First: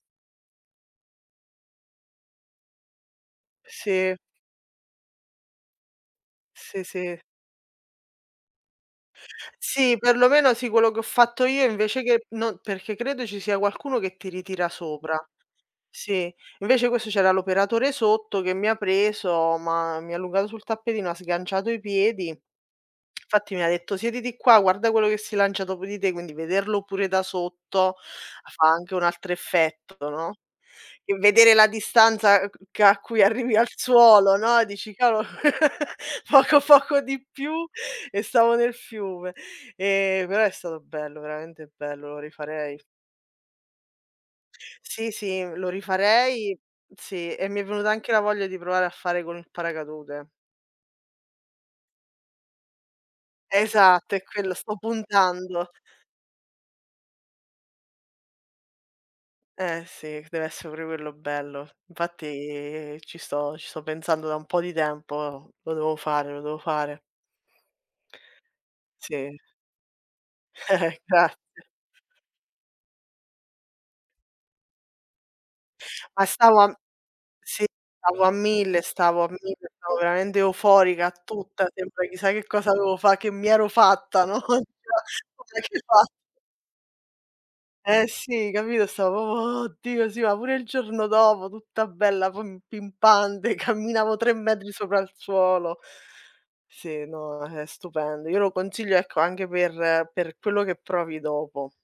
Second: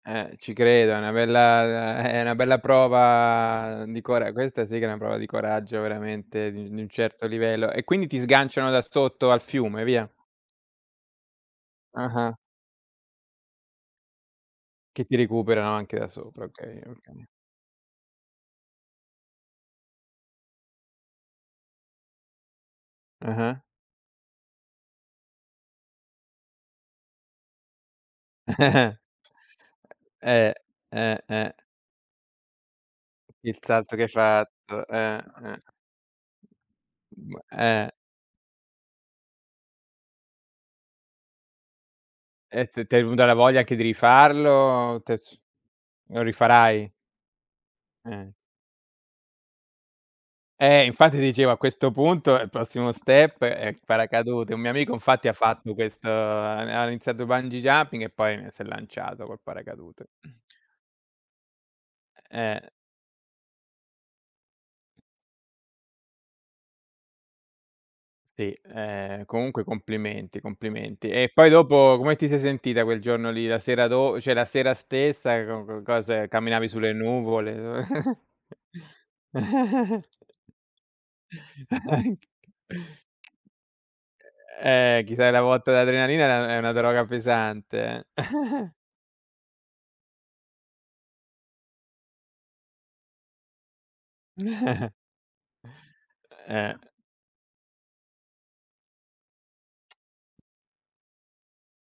Eh, ci credo, è una bella uhm, è una bella prova di Sì. cora questa sì che è una prova di coraggio veramente di di Sì, un sì. certo livello. E, quindi, ti sganciano da sotto al fiume e Sì, via? per lo meno, sì. Quello che ho fatto io, invece, che Ah-ah. no perché credo ci sia qualcuno che ti ritira Che sopra. ti recuperano anche da Sì, sopra, okay, invece questo okay. c'era l'operatore sotto che mi ha preso, m'ha mi ha allungato sul tappetino, ha sganciato i piedi. Infatti mi Ah-ah. ha detto: "Siediti qua, guarda quello che si lancia dopo di te", quindi vederlo pure da sotto, fa anche un altro effetto, no? Eh, E eh, eh. vedere la distanza ch che a cui arrivi Il al salto che hai suolo, no, fatto, dici: eh, "Cavolo, eh. poco poco di Mh, più eh. e stavo nel fiume", ehm, però è stato bello, veramente bello, lo Eh rifarei. t t'è venuta la voglia anche di rifarlo, Sì, t'è s sì, lo lo rifarei rifarai? sì, e mi è venuta anche la Eh. voglia di provare a fare con il paracadute. Eh, infatti, dicevo, a questo punto il prossimo step è il Esatto, è quello, paracadute. Un mio sto amico, infatti, ha puntando. fatto questo ha ha iniziato bungee jumping e poi si è lanciato col Eh paracadute. sì, deve essere pure quello bello. Eh. Infatti, ci sto ci sto pensando da un po' di tempo, lo devo fare, lo devo fare. Sì, ehm, Sì. comunque complimenti, complimenti. E poi Grazie. dopo come ti sei sentita quel giorno lì? La sera do cioè la sera stessa, co co Ma cos'è? stavo a Camminavi m sulle sì, nuvole? stavo a mille, stavo a mille, stavo veramente euforica tutta, sembra chissà che cosa dovevo fa che mi ero fatta, no, [unintelligible] Ehm, ti fai la botta [unintelligible] d'adrenalina, è una è una droga Eh, pesante. sì, capito? Stavo proprio: "Oddio, sì", ma pure il giorno dopo, tutta bella pum pimpante, camminavo 3 metri sopra il suolo. Eh. Sì, no, è stupendo, io lo consiglio, ecco, anche per per quello che provi dopo.